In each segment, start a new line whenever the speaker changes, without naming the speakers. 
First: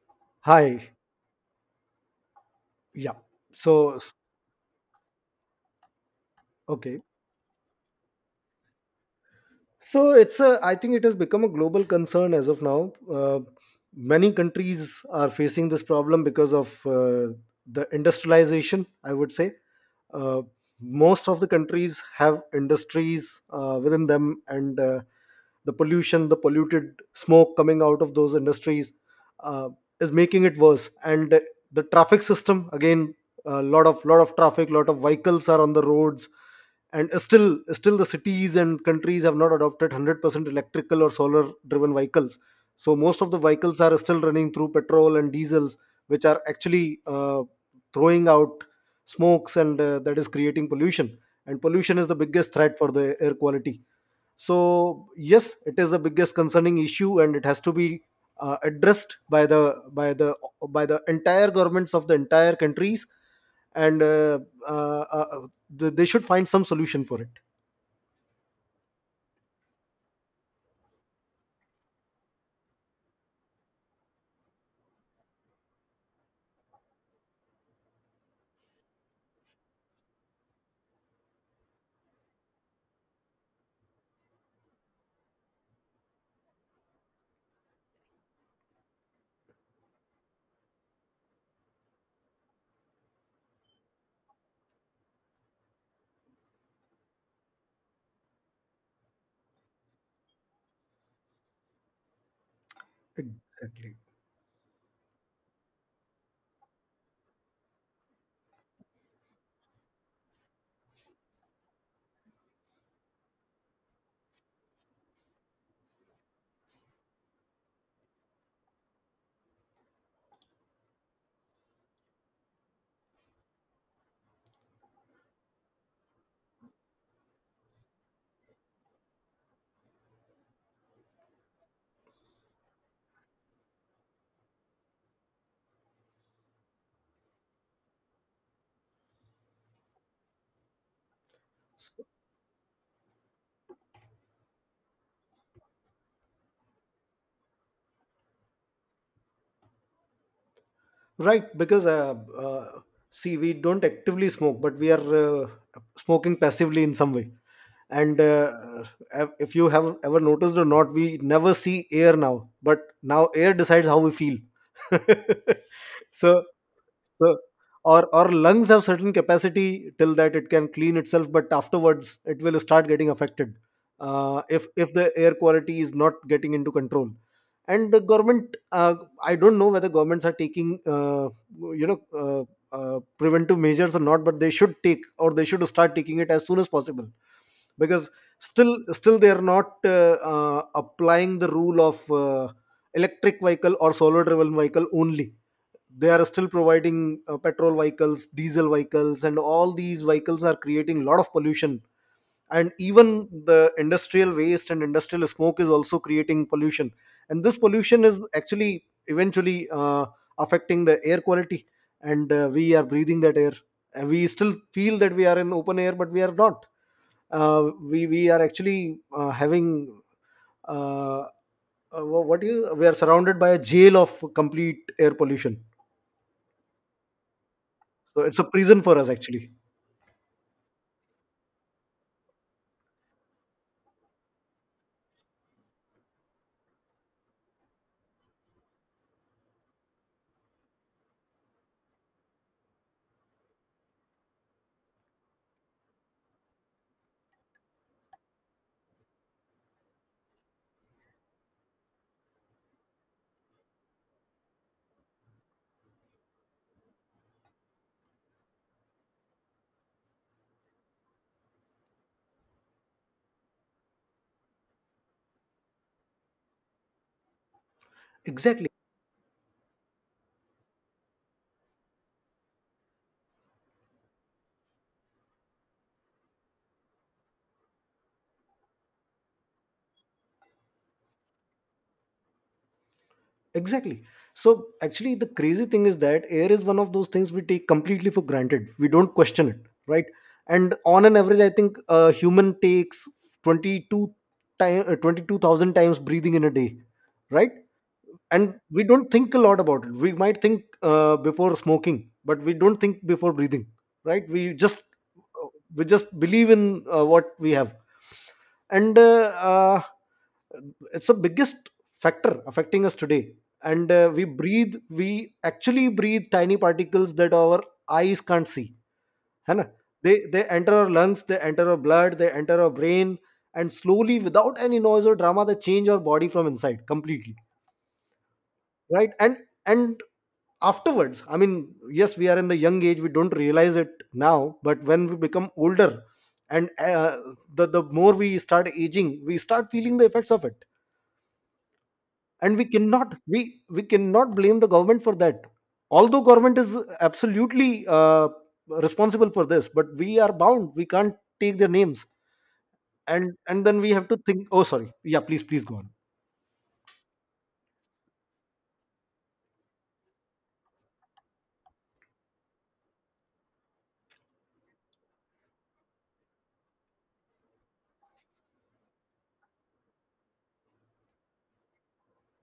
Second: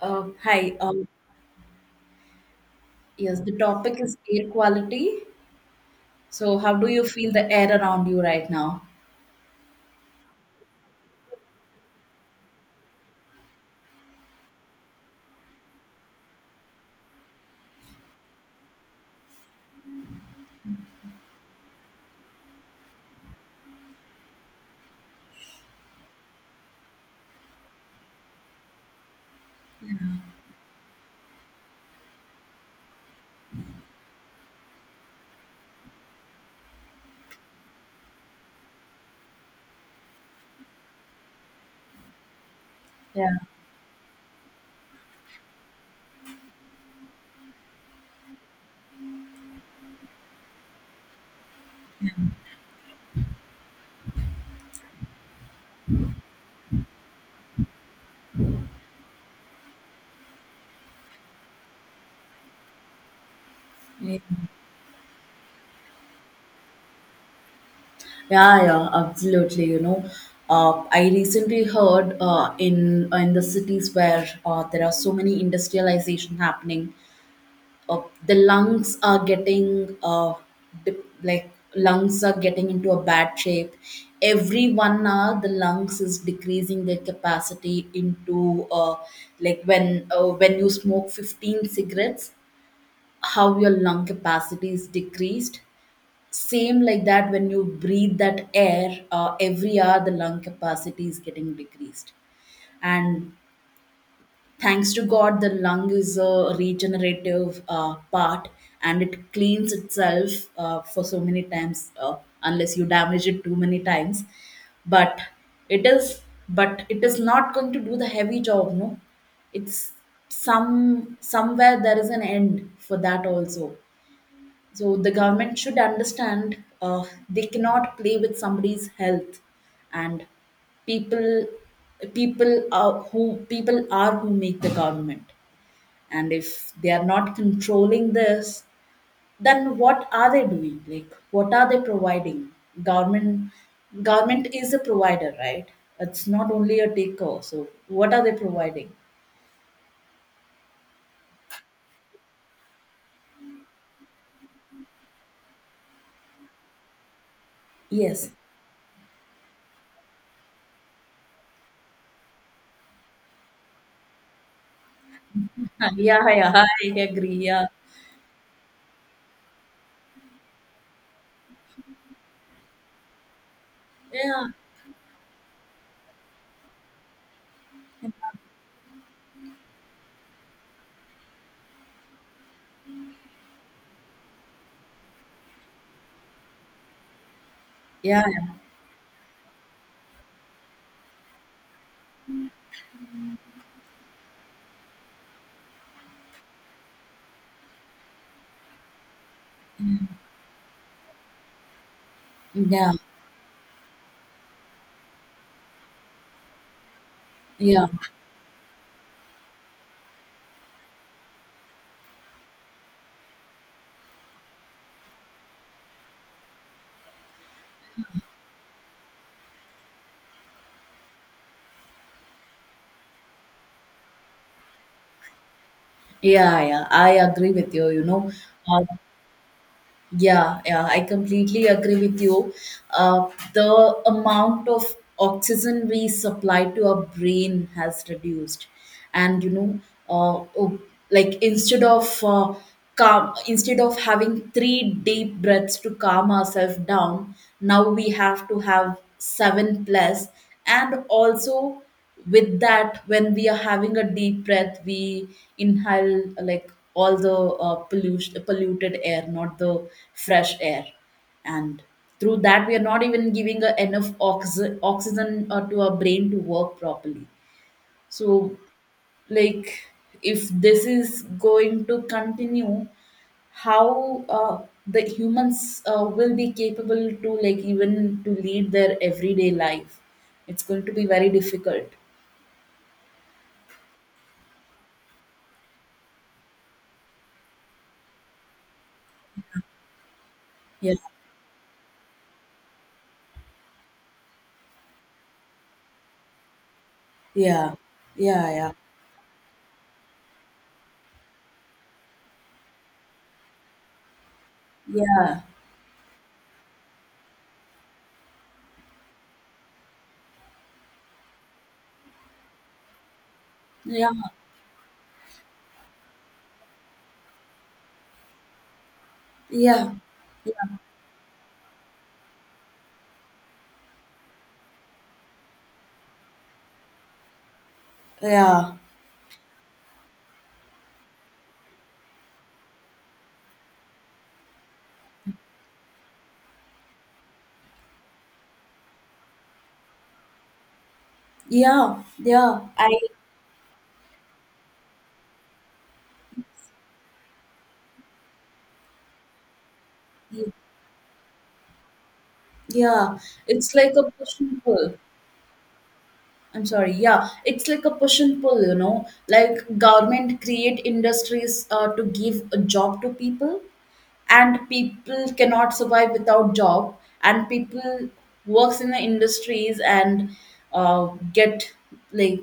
Hi.
Hi. Yeah.
Yes, the
So,
topic is air quality. So, how do
okay.
you feel the air around you right now?
So it's a, I think it has become a global concern as of now. Many countries are facing this problem because of the industrialization, I would say. Uh, Most of the countries have industries within them, and the pollution, the polluted smoke coming out of those industries uh, is making it worse. And the traffic system, again, a lot of traffic, lot of vehicles are on the roads, and still the cities and countries have not adopted 100% electrical or solar driven vehicles, so most of
Yeah.
the vehicles are still running through petrol and diesels, which are actually throwing out smokes, and that is creating pollution. And pollution is the biggest threat for the air quality. So yes, it is the biggest concerning issue, and it has to be addressed by the by the by the entire governments of the entire countries, and
Yeah,
they should find some solution for it.
yeah, absolutely. I recently heard in the cities where there are so many industrialization happening. The lungs are getting dip, like lungs are getting into a bad shape. Every 1 hour the lungs is decreasing their capacity into like when you smoke 15 cigarettes, how your lung capacity is decreased. Same like that, when you breathe that air every hour the lung capacity is getting decreased. And
Exactly.
thanks to god, the lung is a regenerative part and it cleans itself for so many times, unless you damage it too many times. But it is it is not going to do the heavy job, no. It's some somewhere there is an end for that also. So the government should understand, they cannot play with somebody's health, and people people are who make the government, and if they are not controlling this, then what are they doing? Like, what are they providing? Government government is a provider, right? It's not only a taker. So what are they providing?
Right, because see, we don't actively smoke, but we are smoking passively in some way. And
Yes.
if you have ever noticed or not, we never see air now, but now air decides how we feel.
Yeah,
so,
yeah, I
so
agree. Yeah,
our lungs have certain capacity till that it can clean itself, but afterwards it will start getting affected
yeah,
if the air quality is not getting into control. And the government, I don't know whether governments are taking, you know, uh, preventive measures or not, but they should take or they should start taking it as soon as possible, because
yeah,
still they are not applying the rule of electric vehicle or solar driven vehicle only. They are still providing petrol vehicles, diesel vehicles, and all these vehicles are creating a lot of pollution.
yeah,
And
yeah,
even the industrial waste and industrial smoke is also creating pollution, and this
yeah.
pollution is actually eventually affecting the air quality, and we are breathing that air. We still feel that we are in open air, but we are not. uh, we are actually having, uh, what do you, we are surrounded by a jail of complete air pollution.
Yeah, yeah, I agree with you.
So it's a prison
Uh,
for us, actually.
yeah, yeah, I completely agree with you. The amount of oxygen we supply to our brain has reduced, and uh, oh, instead of instead of having 3 deep breaths to calm ourselves down, now we have to have 7 plus. And also, with that, when we are having a deep breath, we inhale like all the polluted air, not the fresh air. And through that, we are not even giving enough oxygen to our brain to work properly. so
Exactly.
like if this is going to continue, how the humans will be capable to, like, even to lead their everyday life, it's going to be very difficult.
Exactly. So actually, the crazy thing is that air is one of those things we take completely for granted. We don't question it, right? And
Yes.
on an average, I think a human takes 22 time, uh, 22,000 times breathing in a day, right?
Yeah. Yeah,
And
yeah.
we don't think a lot about it. We might think before smoking, but we don't think before breathing, right?
Yeah.
Uh, we just believe in what we have. And it's the biggest factor affecting us today, and
Yeah.
we actually breathe tiny particles that our eyes can't see, hai na?
Yeah.
They enter our lungs, they enter our blood, they enter our brain, and slowly, without any noise or drama, they change our body from inside completely,
Yeah.
right. And afterwards, I mean, yes, we are in the young age, we don't realize it now, but when we become older, and the more we start aging, we start feeling the effects of it.
Yeah.
And
Yeah. I.
we cannot blame the government for that, although government is absolutely responsible for this, but we are bound, we can't take their names.
Yeah.
And
It's
then we
like a
have to
push
think, oh,
and
sorry,
pull.
yeah, please go on.
I'm sorry. Yeah. It's like a push and pull, you know. Like, government create industries to give a job to people, and people cannot survive without job. And people works in the industries and uh, get, like,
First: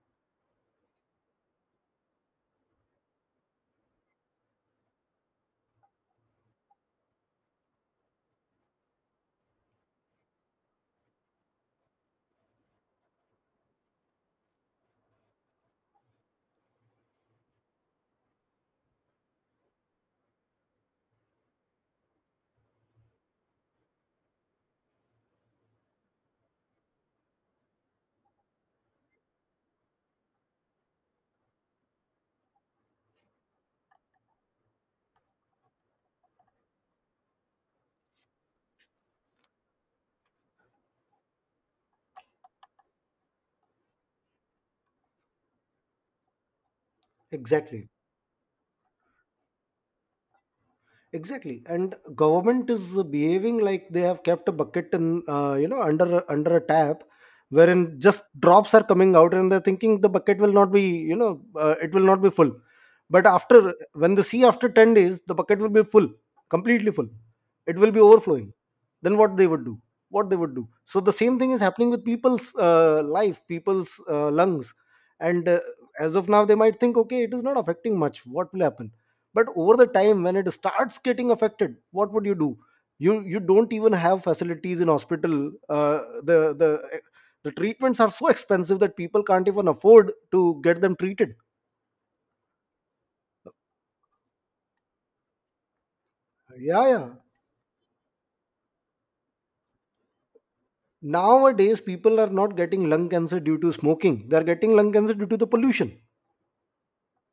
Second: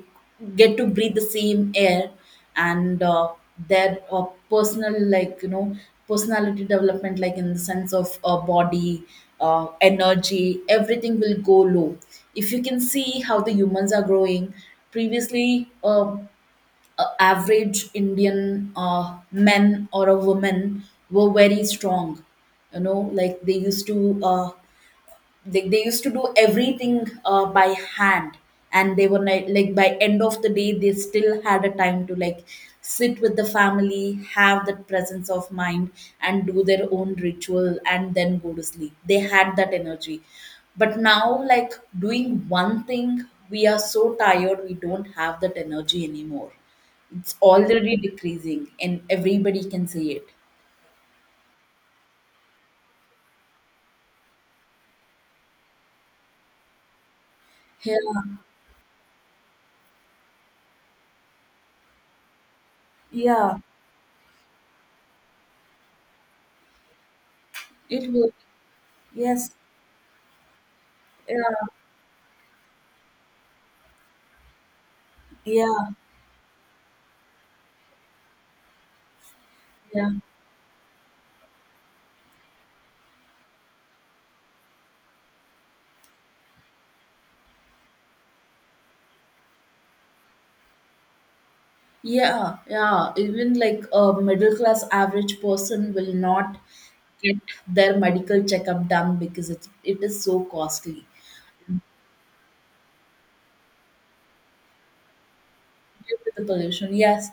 get to breathe the same air. And their personal, like, personality development, like, in the sense of body, energy, everything will go low. If you can see how the humans are growing, previously average Indian men or a woman were very strong. You know, like, they used to they used to do everything by hand. And they were like, by end of the day they still had a time to, like, sit with the family, have that presence of mind and do their own ritual and then go to sleep. They had that energy. But now, like, doing one thing we are so tired, we don't have that energy anymore. It's
Exactly.
already decreasing and everybody can see it.
Exactly. And government is behaving like they have kept a bucket in, under under a tap, wherein
Yeah.
just drops are coming out, and they're thinking the bucket will not be, it will not be full. But
Yeah.
after, when the sea, after 10 days the bucket will be full, completely full, it will be
It will.
overflowing. Then what they
Yes.
would do, what they would do? So the same
Yeah.
thing is happening with people's life, people's lungs. And
Yeah.
as of now they might think, okay, it is not affecting much, what will happen? But over the
Yeah,
time when it starts getting affected, what would you do? You don't even have facilities in hospital. Uh, the the eh, the treatments are so expensive that people can't even afford to get them treated.
yeah, yeah. Even like a middle class average person will not
Yeah, yeah.
get their medical checkup done because it is so costly.
Nowadays people are not getting lung cancer due to smoking, they are getting lung cancer due to the pollution.
Due to the pollution. Yes,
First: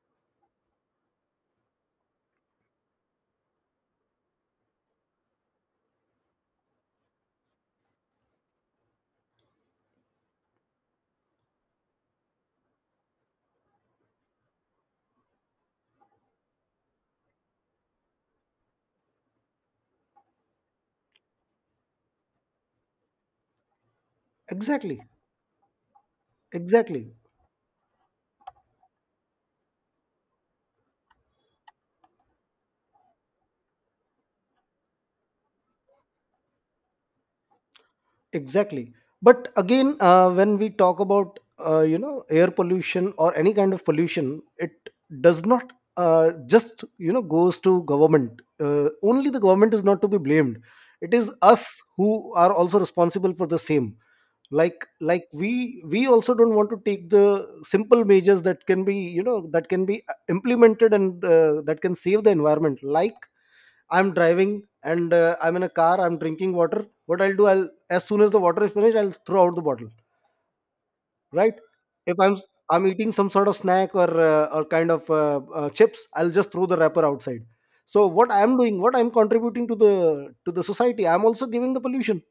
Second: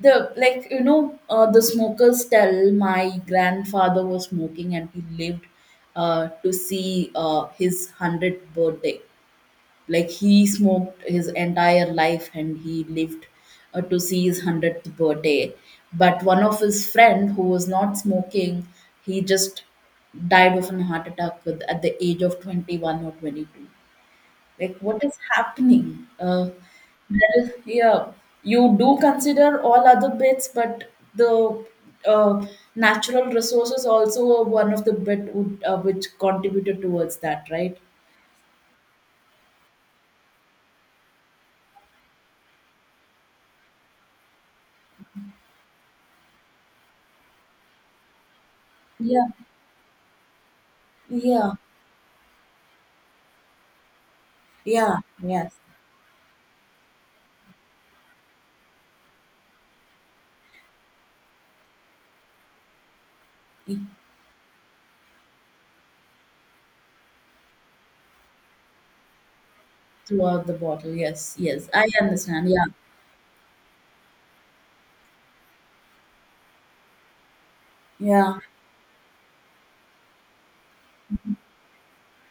the like you know the smokers tell, my grandfather was smoking and he lived to see his 100th birthday. Like, he smoked his entire life and he lived to see his 100th birthday. But one of his friend who was not smoking, he just died of a heart attack with at the age of 21 or 22. Like,
Exactly.
what is happening,
Exactly.
there is. Yeah, you do consider all other bits, but the uh, natural resources also were one of the bit would, which contributed towards that, right?
Exactly. But again, when we talk about air pollution or any kind of pollution, it does not just goes to government.
Yeah.
Only the government is not to be blamed. It is
Yeah.
us who are also responsible for the same. Like
Yeah,
like
yes.
we also don't want to take the simple measures that can be, that can be implemented, and that can save the environment. Like, I'm driving and I'm in a car, I'm drinking water. What I'll do, I'll, as soon as the water is finished, I'll throw out the bottle,
Throughout the bottle. Yes,
right?
yes, I
If I'm s-
understand. Yeah.
I'm eating some sort of snack or kind of chips, I'll just throw the wrapper outside. So what
Yeah.
I'm doing, what I'm contributing to the society, I'm also giving the pollution.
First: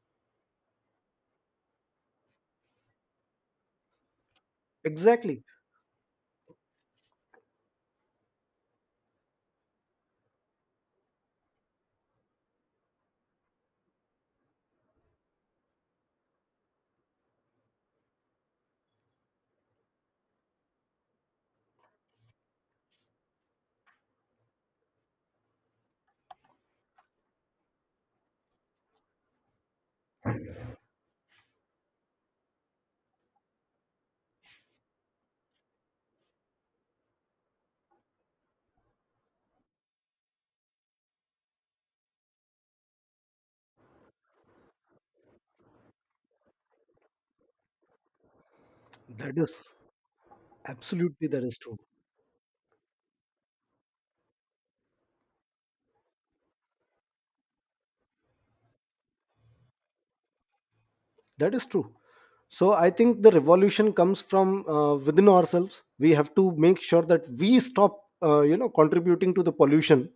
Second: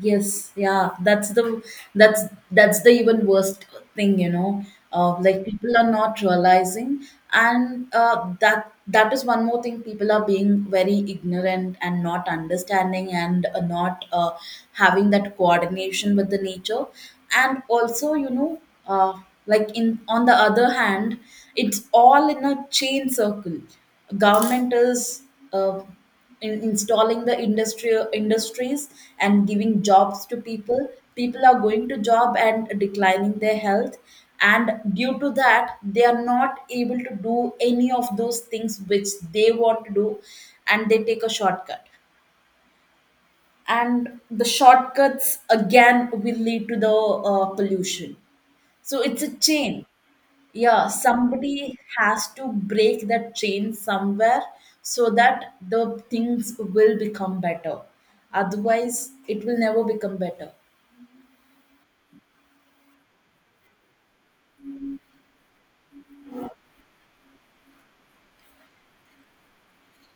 Yes, yeah, that's that's the even worst thing, you know.
Exactly.
Like people are not realizing, and that is one more thing. People are being very ignorant and not understanding, and not having that coordination with the nature. And also, you know, uh, like, in on the other hand, it's all in a chain circle. Government is uh, in installing the industrial industries and giving jobs to people. People are going to job and declining their health, and due to that they are not able to do any of those things which they want to do, and they take a shortcut. And the shortcuts again will lead to the pollution. So it's a
That is
chain. Yeah,
absolutely, that is
somebody
true.
has to break that chain somewhere, so that the things will become better. Otherwise it will never become better.
That is true. So I think the revolution comes from within ourselves. We have to make sure that we stop, contributing to the pollution,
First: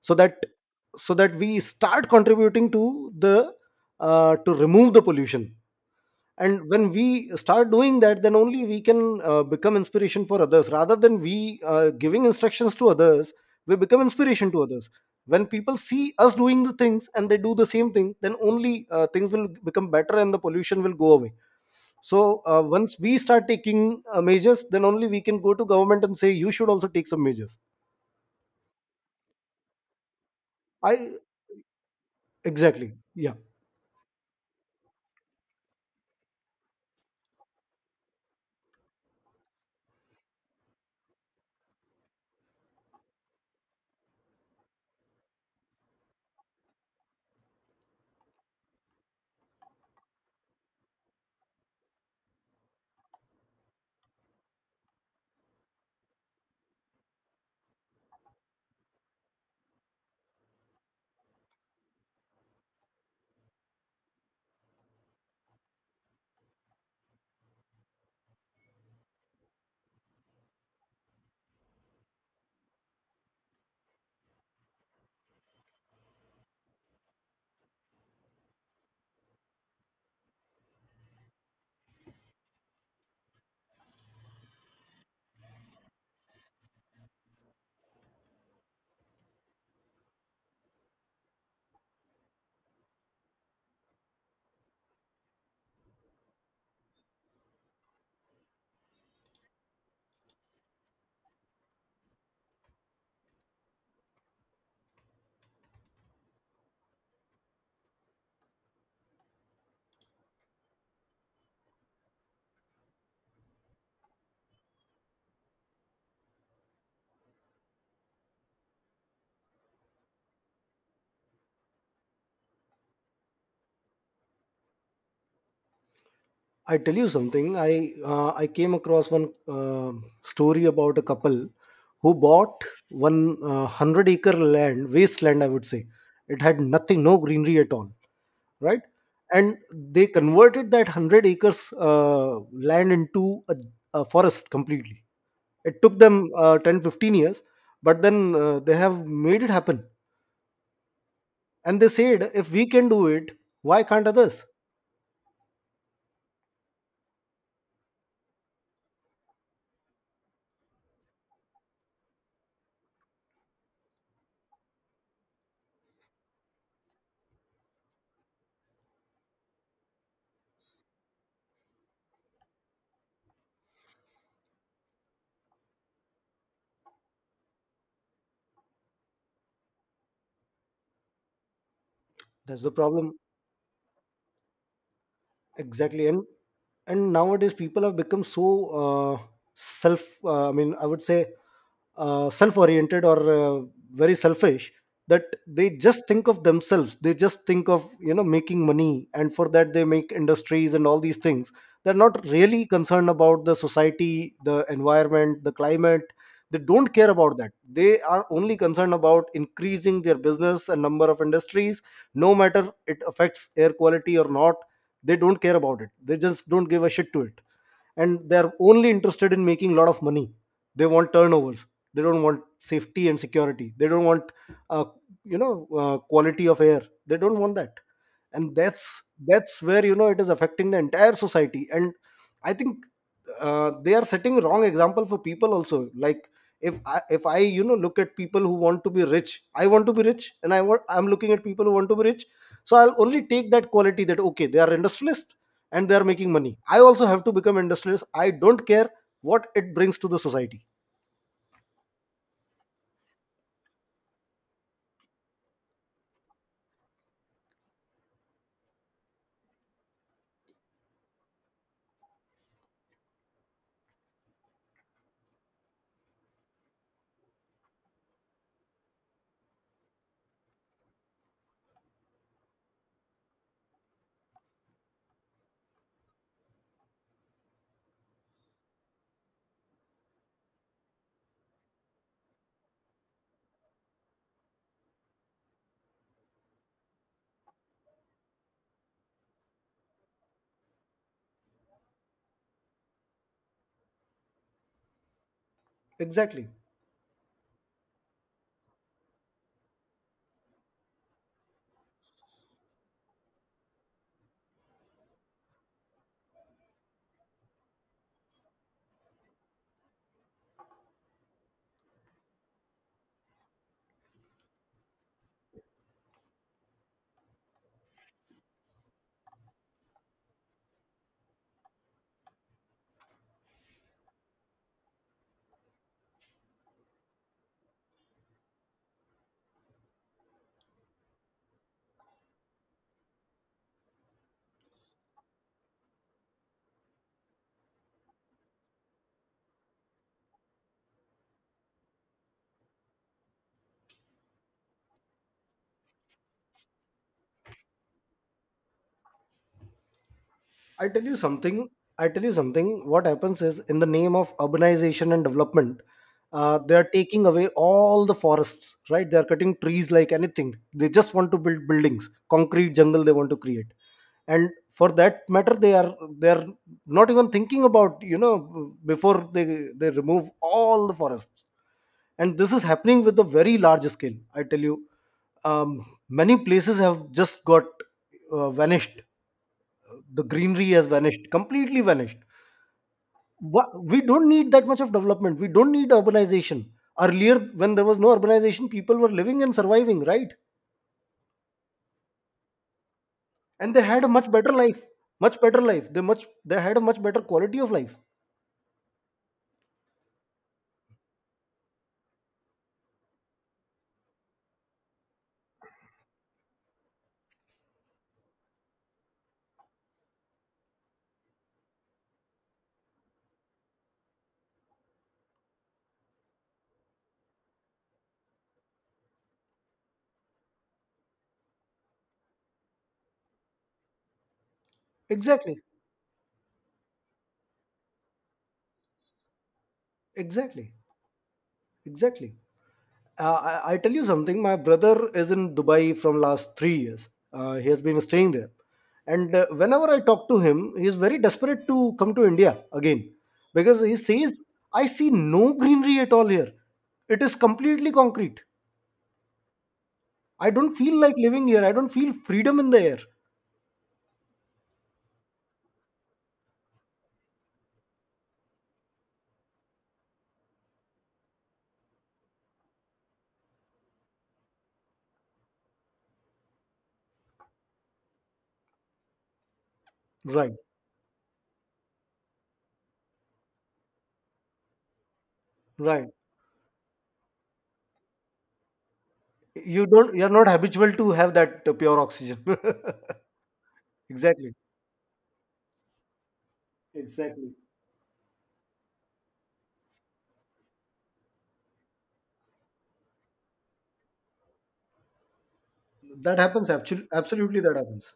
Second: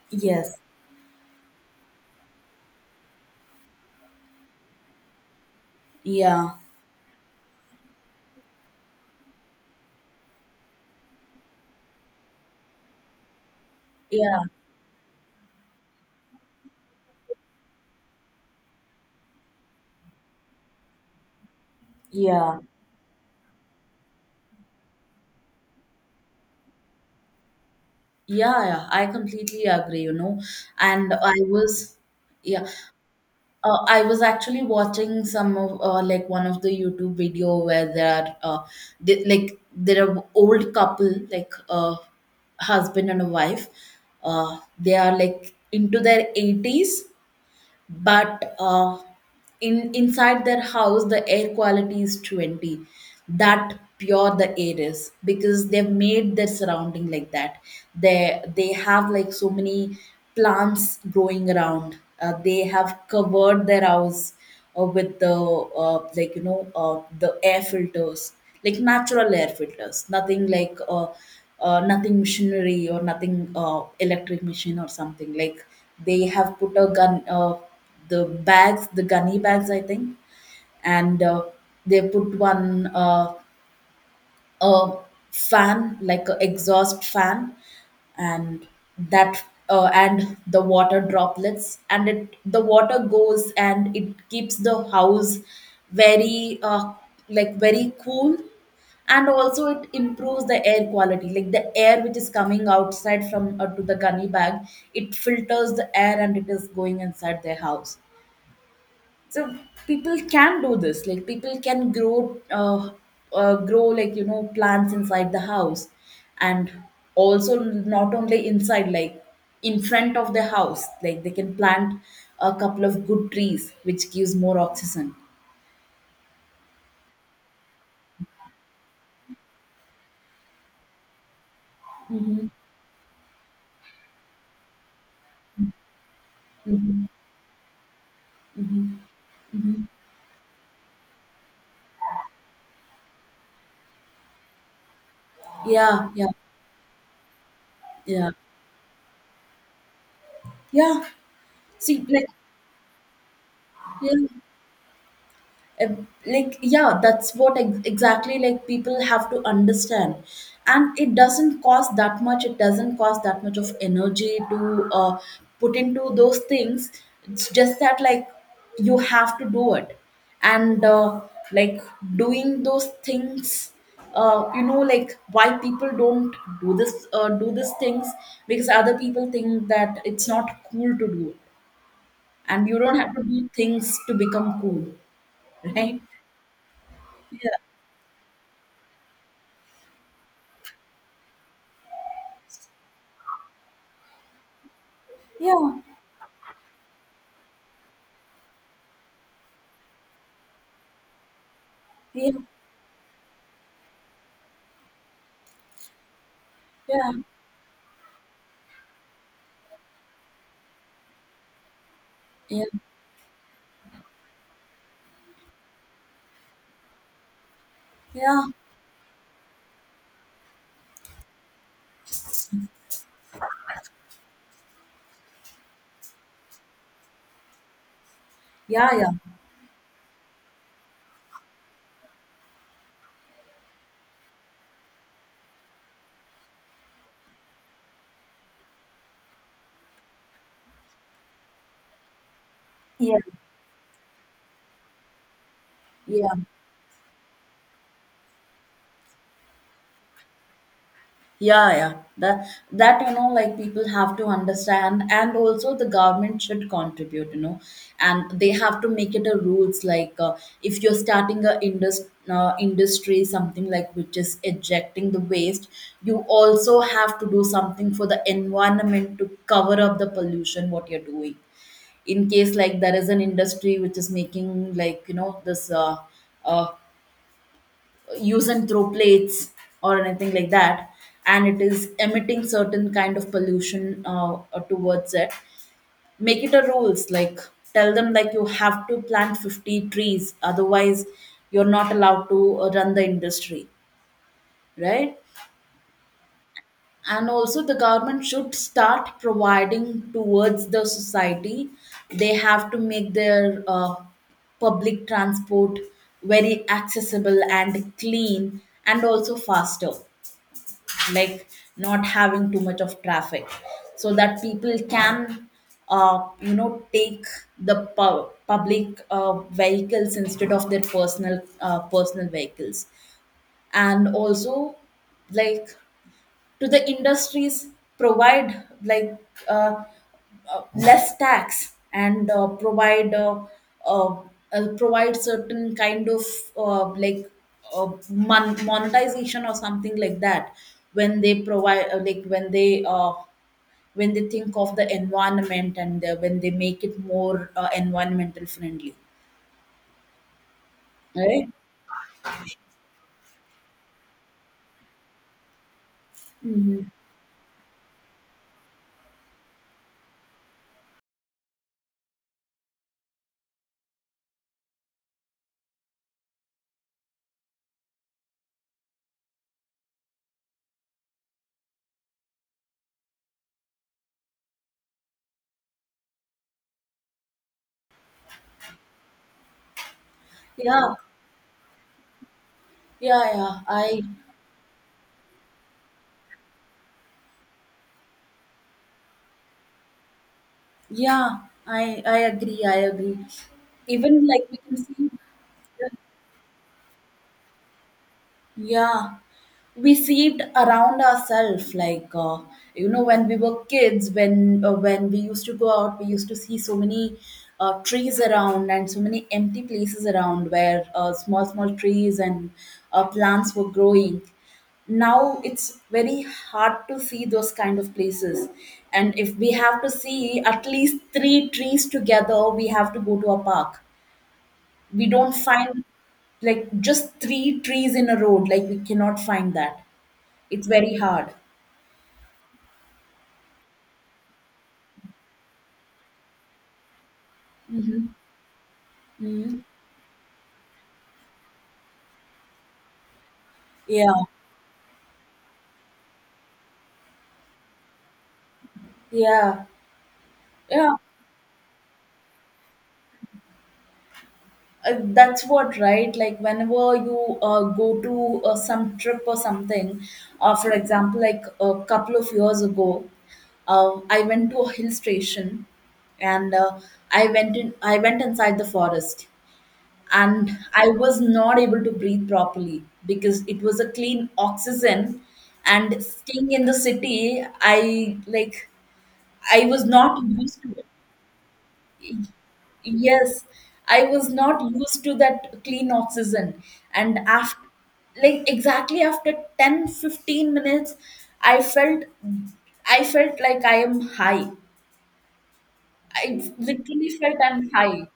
so that
Yes.
so that we start contributing to the to remove the pollution.
Yeah.
And when we start doing that, then only we can become inspiration for others. Rather than we giving instructions to others, we become
Yeah.
inspiration to others. When people see us doing the things and they do the same thing, then only things will become better and the pollution will go away. So
Yeah.
once we start taking measures, then only we can go to government and say you should also take some measures.
Yeah, I completely agree, you know.
I,
And I was. Yeah.
exactly, yeah.
I was actually watching some of like one of the YouTube video where there are like, there are old couple, like, husband and a wife. They are like into their 80s, but in inside their house the air quality is 20. That pure the air is, because they've made their surrounding like that. They have, like, so many plants growing around. Uh, they have covered their house with the, the air filters, like natural air filters, nothing like nothing machinery or nothing electric machine or something like. They have put a gun, the bags, the gunny bags, I think, and they put one. A fan, like a exhaust fan. And that, and the water droplets, and it, the water goes and it keeps the house very, like, very cool. And also it improves the air quality, like, the air which is coming outside from to the gunny bag, it filters the air and it is going inside their house. So people can do this, like, people can grow grow, like, you know, plants inside the house. And also, not only inside, like, in front of the house, like, they can plant a couple of good trees which gives more oxygen.
I tell you something. I came across one story about a couple who
Hmm.
bought one hundred-acre land, wasteland. I would say it had nothing,
Hmm.
no greenery at all, right?
Hmm.
And
Hmm.
they converted that hundred acres land into a forest completely. It took
Yeah. Yeah.
them 10, 15 years, but
Yeah.
then they have made it happen,
Yeah.
and they
See, like.
said, if we can do it, why can't
Yeah.
others?
Like, yeah, that's what exactly, like, people have to understand. And it doesn't cost that much, it doesn't cost that much of energy to put into those things. It's just that, like, you have to do it. And like, doing those things, like, why people don't do this do these things? Because other people think that it's not cool to do it.
That's
And
the
you don't
problem.
have to do things to become cool. Right.
Exactly. And
Yeah.
nowadays people have become so uh, self, I mean, I would say self-oriented, or very selfish, that they
Yeah,
just think of themselves, they just think of, making money, and for that they make industries and all these things. They're not
yeah,
really concerned about the society, the environment, the climate. They don't care
yeah,
about that, they are only concerned about increasing their business and number of industries, no matter
yeah,
it affects air quality or not. They don't care about it, they just don't give a shit to it, and
yeah, yeah,
they're only interested in making a lot of money. They want turnovers, they don't want safety and security, they don't want uh, you know quality of air, they don't want that. And
yeah,
that's where, it is affecting the entire society. And I think they are setting wrong example for people also. Like, if I, look at people who want to be rich, I want to be rich, and I'm looking at people who want to be rich. So I'll
yeah,
only take that quality that, okay, they are industrialist and they are making
yeah,
money, I also have to become industrialist, I don't care what it brings to the society.
yeah, yeah. That you know, like, people have to understand, and also the government should contribute, you know. And they have to make it a rules, like, if you're starting a industry, something like which is ejecting the waste, you also have to do something for the environment to cover up the pollution what you're doing. In case, like, there is an industry which is making, like, you know, this uh, use and throw plates or anything like that, and it is emitting certain kind of pollution towards it. Make it a rules, like, tell them, like, you have to plant 50 trees, otherwise you're not allowed to run the industry, right?
Exactly.
And also the government should start providing towards the society. They have to make their public transport very accessible and clean, and also faster. Like, not having too much of traffic, so that people can take the public vehicles instead of their personal vehicles. And also, like, to the industries, provide, like, uh, less tax, and provide, uh, provide certain kind of, like, monetization or something like that. When they provide, when they think of the environment, and when they make it more environmental friendly.
I tell you
Right.
something. I tell you something. What happens is, in the name of urbanization and development, they are taking away all the forests. Right? They are cutting trees like anything. They just want to build buildings, concrete jungle. They want to create, and for that matter, they are not even thinking about, before they remove all the forests. And this is happening with a very large scale. I tell you, many places have just got vanished. The greenery has
yeah
vanished, completely vanished.
yeah yeah
We
i
don't need that much of development, we don't need urbanization. Earlier, when there was no urbanization, people were living and surviving, right?
Yeah, I agree, I agree.
And they had a
Even
much
like
better
we can
life,
see.
much better life, they had a much better quality of life.
Yeah, we see it around ourselves. Like, you know, when we were kids, when we used to go out, we used to see so many trees around and so many empty places around where small small trees and plants were growing. Now it's very hard to see those kind of places, and if we have to see at least three trees together, we have to go to a park. We don't
Exactly.
find like just three trees in a road. Like we cannot find that. It's
Exactly.
very hard.
Exactly. I tell you something. My brother is in Dubai from last 3 years. He has been
Hmm.
staying there, and
Hmm.
whenever I talk to him, he is very desperate to come to India again because he
Yeah,
says, "I see no greenery at all here. It is completely concrete.
yeah,
I don't
yeah.
feel like living here. I don't feel freedom in the air."
That's what, right? Like whenever you go to some trip or something, for example like a couple of years ago, I went to a hill station, and I went inside the forest, and
Right,
I was not able to breathe properly because it was a clean oxygen, and
right.
staying in the city, I like I was
You don't.
not
You're not
used to
habitual to have that pure
it.
oxygen.
Yes, I was
Exactly,
not used to that clean oxygen, and
exactly.
after like exactly after 10-15 minutes, I felt I felt like I am high.
That
I
happens. Actually,
literally felt
absolutely,
I'm
that
high.
happens.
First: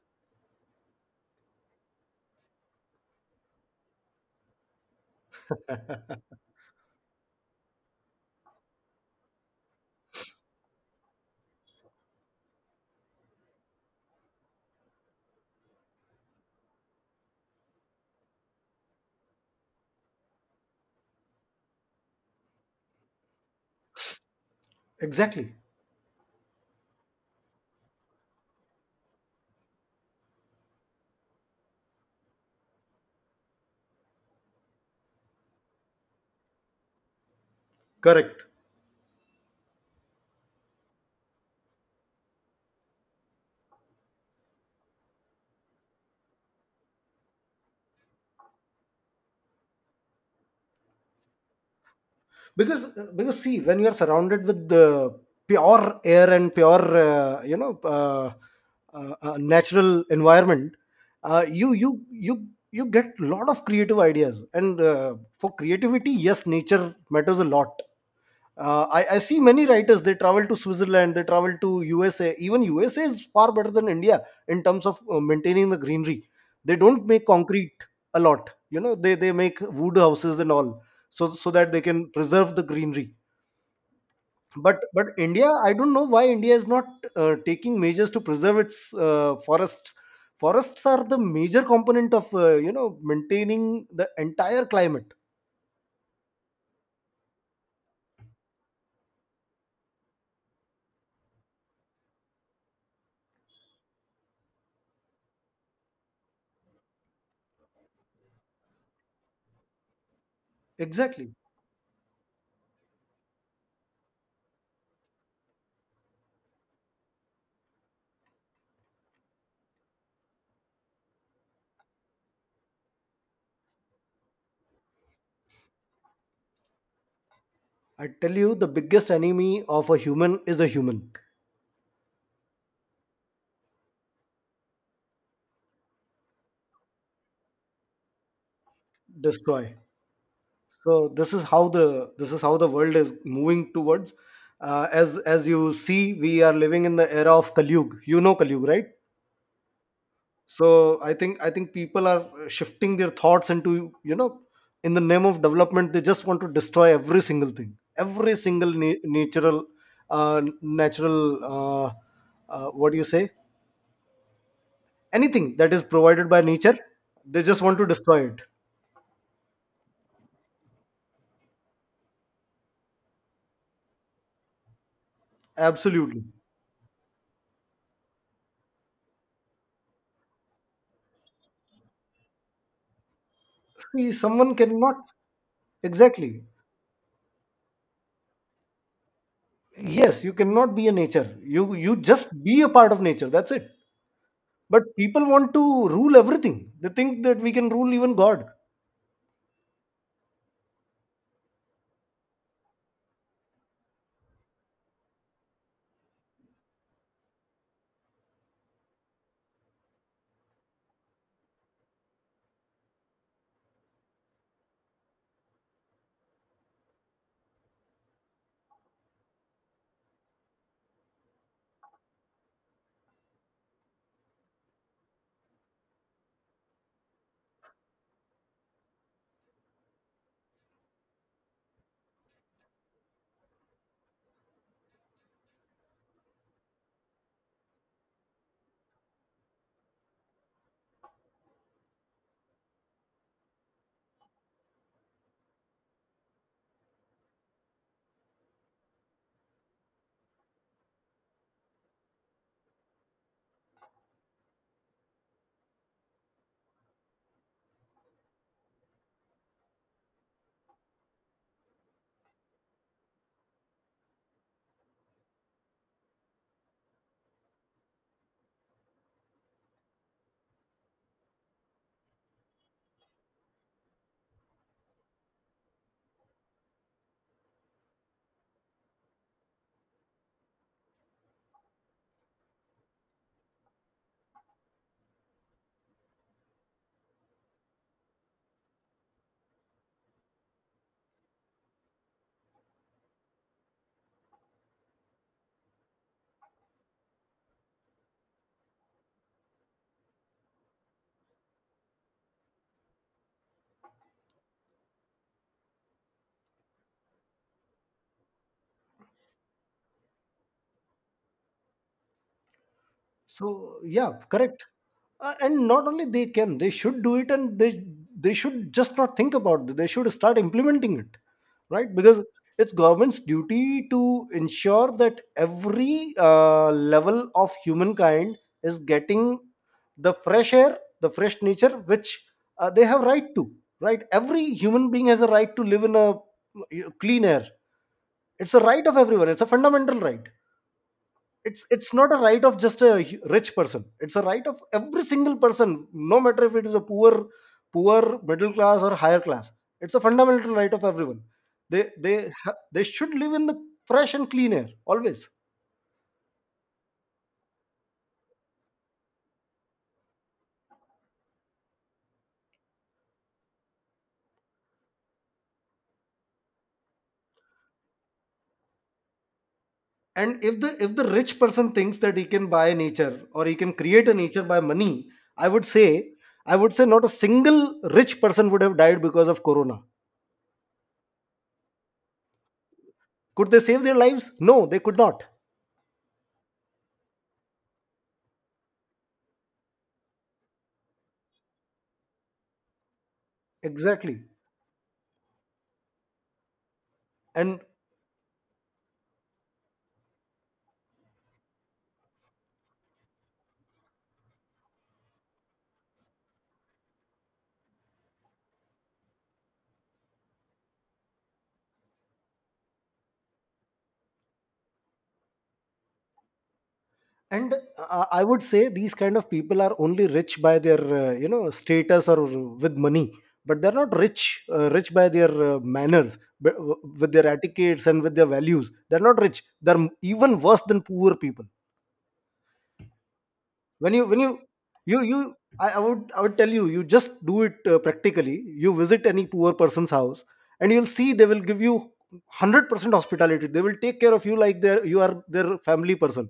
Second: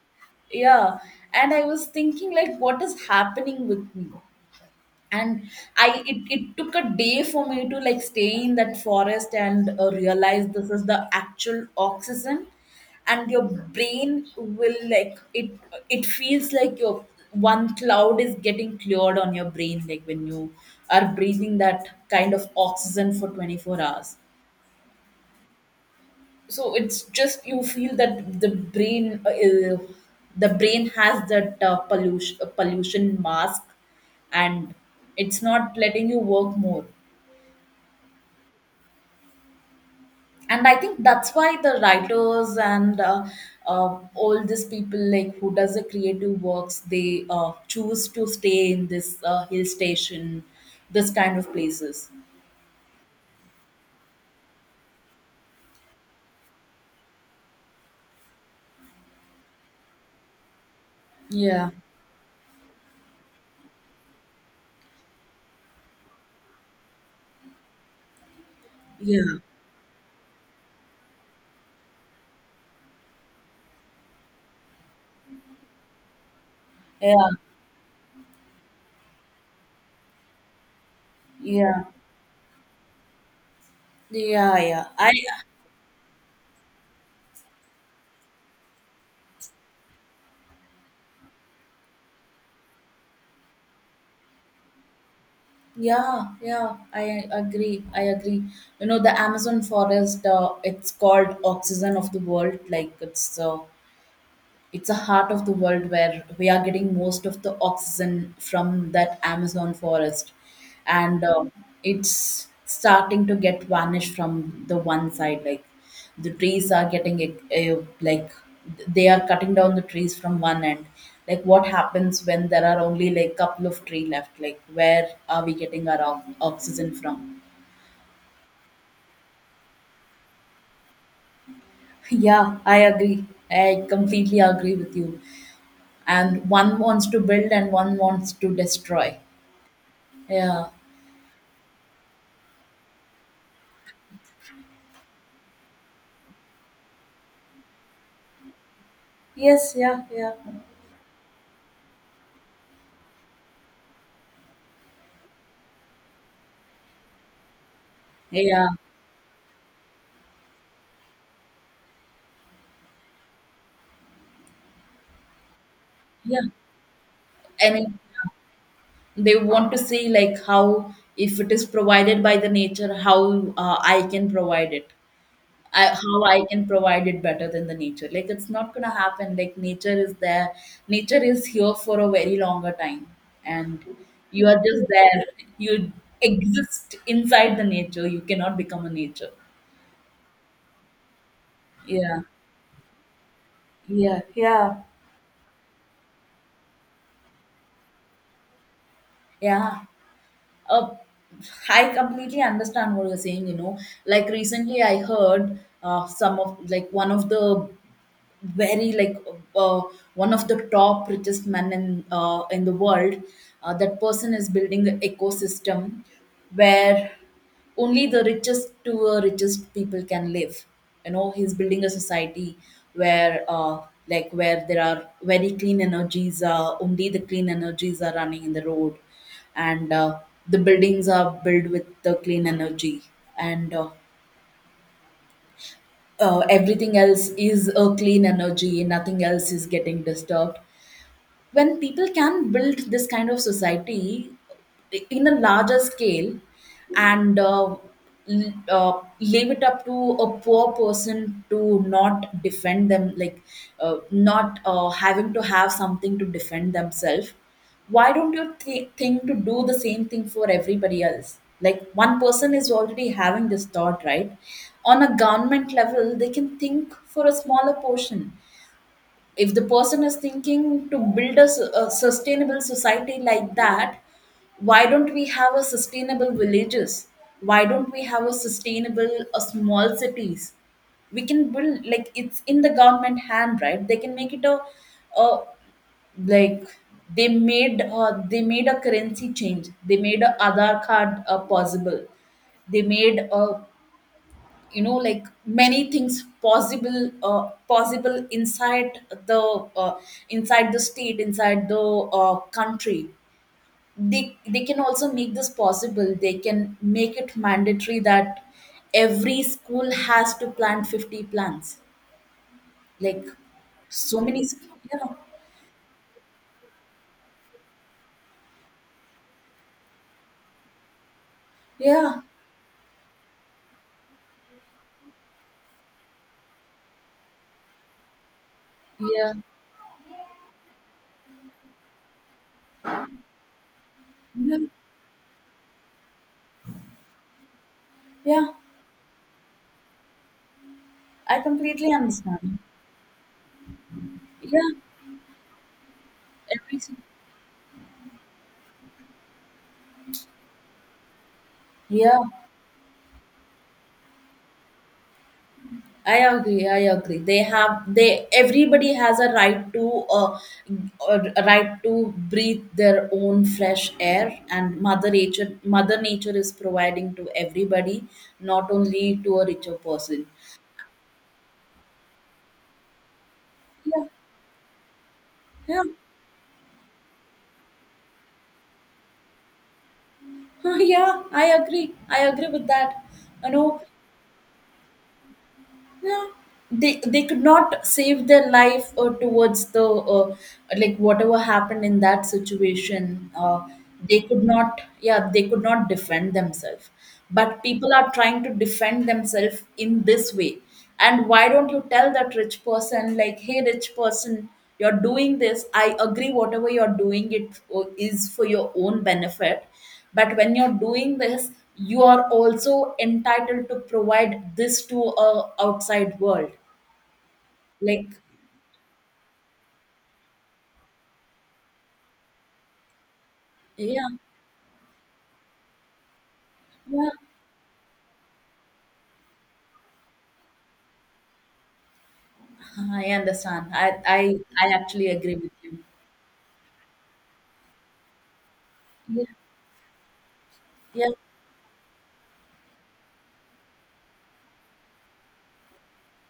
Yeah. And I was thinking like what is happening with me? And it took a day for me to like stay in that forest and realize this is the actual oxygen, and your brain will like it. It feels like your one cloud is getting cleared on your brain like when you are breathing that kind of oxygen for 24 hours.
Exactly.
So it's just you feel that the brain has that pollution mask, and it's not letting you work more.
Correct.
And I think that's why the writers and all these people like who does the creative works, they choose to stay in this hill station, this kind of places.
because because see when you are surrounded with the pure air and pure natural environment, uh,
Yeah,
you you you you get lot of creative ideas, and for creativity, yes, nature matters a lot. I
yeah,
see many writers, they travel to Switzerland, they travel to USA. Even USA is far better than India in terms of maintaining the greenery. They don't make
yeah,
concrete a lot, you know, they make wood houses and all, so that they
yeah,
can preserve the greenery.
yeah,
but
yeah.
but
I
India, I don't know why India is not taking measures to preserve its forests. Forests are the major component of you know, maintaining the entire climate.
Yeah, yeah, I agree. I agree. You know, the Amazon forest, it's called oxygen of the world. Like it's a heart of the world where we are getting most of the oxygen from that Amazon forest, and
Exactly.
it's starting to get vanished from the one side. Like the trees are getting like they are cutting down the trees from one end. Like what happens when there are only like couple of tree left? Like where are we getting our oxygen from?
I tell you, the biggest enemy of a human is a human.
Yeah, I agree. I completely agree with you. And one wants to build and one wants to destroy.
Destroy.
Yeah.
So this is how the world is moving towards. As you see, we are living in the era of Kaliyug, you know, Kaliyug, right?
Yes, yeah, yeah.
So I think people are shifting their thoughts into, you know, in the name of development, they just want to destroy every single thing, every
Yeah,
single natural uh, natural uh, what do you say, anything that is provided by
yeah.
nature, they just
I
want to
mean,
destroy it.
they want to see like how if it is provided by the nature, how I can provide it. How
Absolutely.
I can provide it better than the nature. Like it's not gonna happen. Like nature is there. Nature is here for a very longer time, and
See,
you
someone
are just
cannot,
there. You
exactly.
exist inside the nature. You cannot become a nature.
Yes, you cannot be a nature, you
Yeah,
just be a part of nature, that's it.
yeah, yeah,
But people want to rule everything. They think that we can rule even god.
yeah. uh, I completely understand what you're saying, you know. Like recently I heard some of like one of the very like uh, one of the top richest men in the world. That person is building an ecosystem where only the richest to the richest people can live. You know, he's building a society where like where there are very clean energies, only the clean energies are running in the road, and the buildings are built with the clean energy, and everything else is a clean energy, nothing else is getting disturbed. When people can build this kind of society in a larger scale, and leave it up to a poor person to not defend them, like not having to have something to defend themselves. Why don't you think to do the same thing for everybody else? Like one person is already having this thought, right? On a government level they can think for a smaller portion. If the person is thinking to build a sustainable society like that, why don't we have a sustainable villages? Why don't we have a sustainable a small cities? We can build. Like it's in the government hand, right? They can make it a like they made a currency change. They made a Aadhaar card possible. They made a, you know, like many things possible, possible the uh, inside the state, inside the country. They can also make this possible. They can make it mandatory that every school has to plant 50 plants. Like
So yeah,
so many
correct.
yeah,
And not only they can, they should do it, and they should just not think about it. They should start implementing it, right?
yeah,
Because it's government's duty to ensure that every level of humankind is
yeah,
getting the fresh air, the fresh nature, which they have right to. Right, every
yeah,
human being has a right to live in a clean air.
yeah.
It's a right of everyone. It's a fundamental right.
I
It's
completely
not a right of
understand.
just a rich person, it's a right of
Yeah.
every single person, no matter if it is
Every
a poor, poor, middle class or higher class. It's a fundamental right of everyone. they they
yeah.
they should live in the fresh and clean air always.
I agree. I agree. They everybody has a right to breathe their own fresh air, and Mother Nature is providing to everybody, not only to a richer person.
And if the rich person thinks that he can buy nature or he can
Yeah,
create a nature by money, i would
yeah,
say I would say not a single rich person would have died because of corona.
yeah. I agree. I agree with that.
Could
You
they
know,
save their lives? No, they could not.
yeah, they could not save their life towards the like whatever happened in that situation.
Exactly.
They could not, yeah, they could not defend themselves.
And
But people are trying to defend themselves in this way. And why don't you tell that rich person, like, hey rich person, you're doing this, I agree, whatever you're doing it is for your own benefit, but when you're doing this, you are also entitled to provide this to a outside world. Like.
I would say these kind of people are only rich by their you know, status or with money, but they're not
Yeah,
rich, rich by their manners, but
yeah.
with their etiquettes and with their values. They're not rich. They're even worse than poor people.
I understand.
When
I,
you
I
you
actually
you
agree with
I
you.
would, I would tell you, you just do it practically. You visit
Yeah,
any poor person's house and you'll
yeah,
see they will give you 100% hospitality. They will take care of you like they, you are their family person.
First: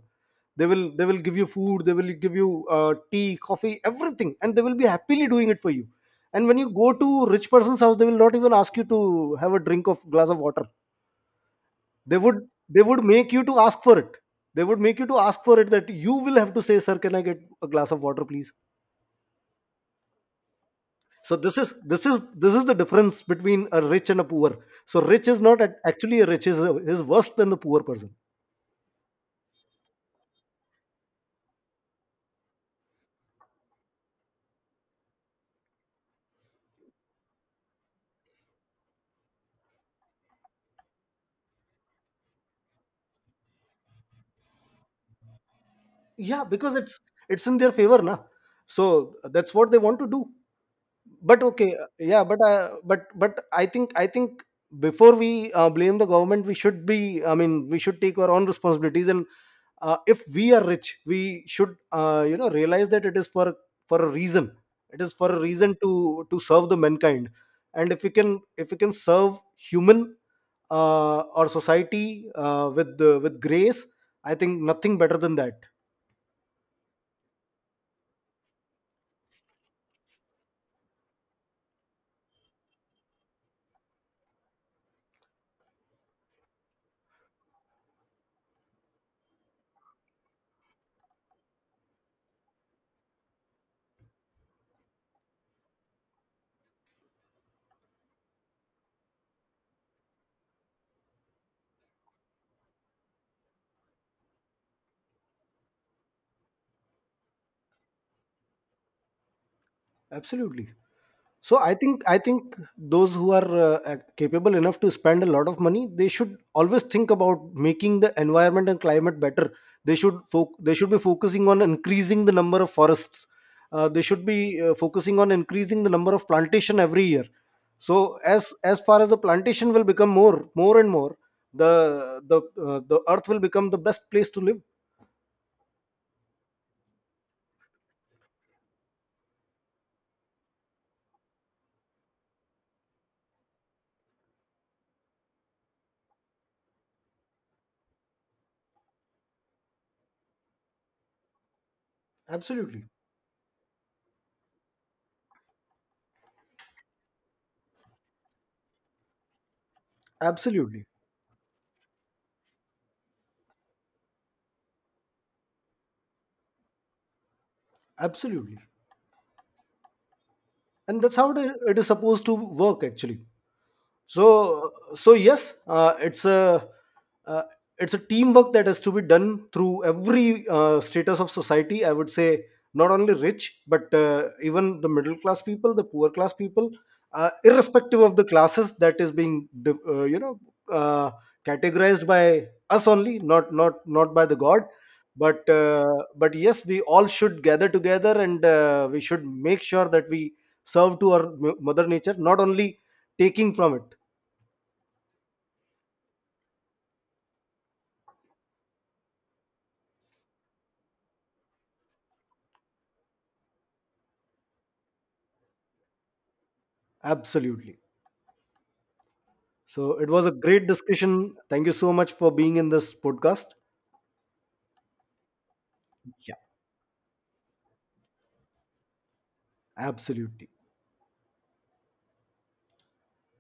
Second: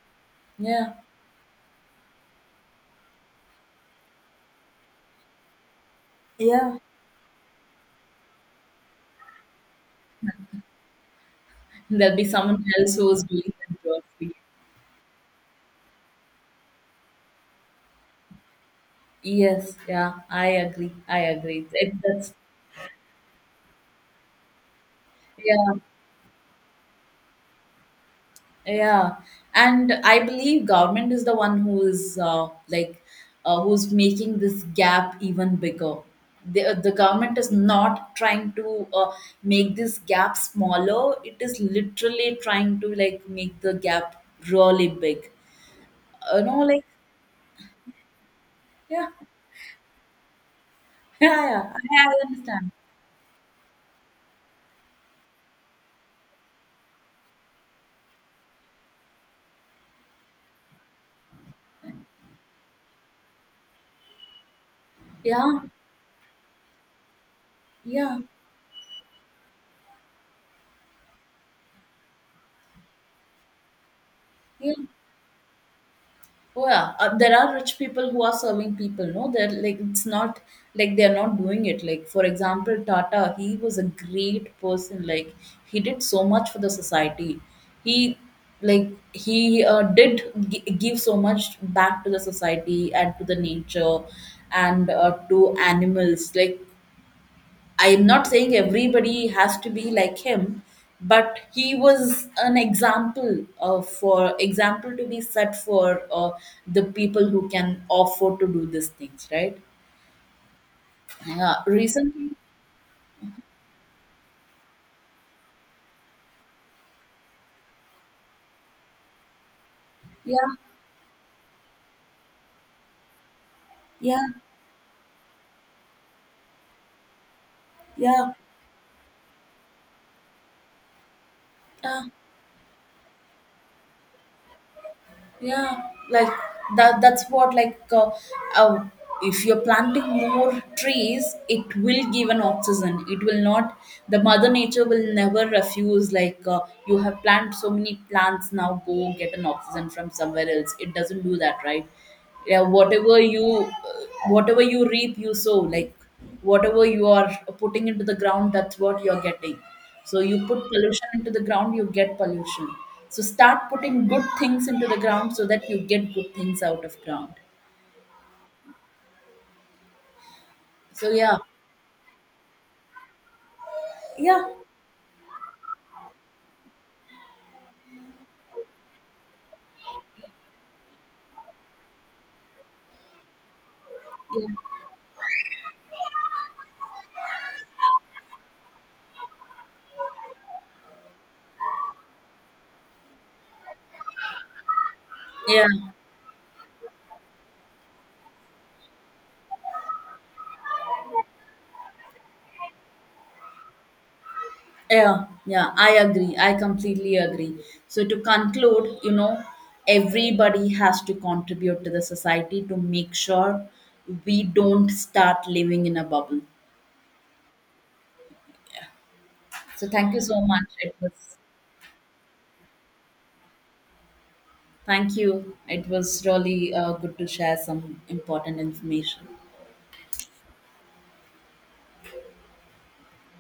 They will
yeah,
they will give you food, they will give you tea, coffee, everything, and they will be happily doing it for you. And when you
yeah.
go to rich person's house, they will not even ask you to have a drink of glass of water.
There'll
they
be
would
someone
they
else
would
who's
make you
doing
to ask
that
for
work
it.
for you.
They would make you to ask for it, that you will have to say, "Sir, can I get a glass of water please?"
Yes, yeah. I agree. I
So this
agree
is this is
that's.
this is the difference between a rich and a poor. So rich is not
Yeah.
at, actually a rich is worse than the poor person.
Yeah, and I believe government is the one who is like who's making this gap even bigger. The government is not trying to make this gap smaller. It is literally trying to like make the gap really big. You
Yeah,
know,
because
like.
it's in their favor na, so
Yeah,
that's what they want to do. But
yeah, yeah.
okay,
I
yeah,
I
but uh,
understand.
but but i think i think before we blame the government, we should be, I mean, we should take our own responsibilities and if we are rich, we should you know, realize that it is for a reason. It is for a
Yeah,
reason to serve the mankind. And if we
yeah,
can, if we can serve human or society with grace, I think
yeah.
nothing better than that.
Oh yeah, there are rich people who are serving people. No, they're like it's not like they're not doing it. Like for example, Tata, he was a great person. Like he did so much for the society. He give so much back to the society and to the nature and to animals. Like I am not saying everybody has to be like him, but he was an example for example to be set for the people who can afford to do these things, right?
Absolutely. So
Yeah,
I think I
recently,
think those who are capable enough to spend a lot of money, they should always think about making the environment and climate better. They should
yeah,
they should be focusing on increasing the number of forests. They should
yeah,
be focusing on increasing the number of plantation every year. So
yeah,
as far as the plantation will become more, more and more, the
yeah.
the uh, the earth will become the best place to live.
Yeah, like that's what like uh, if you're planting more trees, it will give an oxygen, it will not. The mother nature will never refuse. Like you have planted so many plants, now go get an oxygen from somewhere else. It doesn't do that, right? Yeah.
Absolutely.
Whatever you reap you sow. Like whatever you are putting into the ground, that's what you're getting. So you put
Absolutely.
pollution into the ground, you get pollution. So start putting good things into the ground so that you get good things out of ground.
Absolutely. And
So
that's how
yeah,
it is supposed to work actually. so
yeah,
so yes, uh, it's a teamwork that has to be done through every status of society, I would say. Not only rich, but
yeah,
even the middle class people, the poor class people, irrespective of the classes that is being you know, uh, categorized by us only, not by the god. But
yeah,
but yes, we all should gather together, and we should make sure that we serve to our mother nature, not only taking from it.
yeah, yeah. I agree. I completely agree. So to conclude, you know, everybody has to contribute to the society to make sure we don't start living in a bubble.
Absolutely.
So
So it
thank you
was a
so
great
much, it
discussion.
was.
Thank you so much for being in this podcast.
Thank you. It was
Yeah,
really good to share some important information.
absolutely.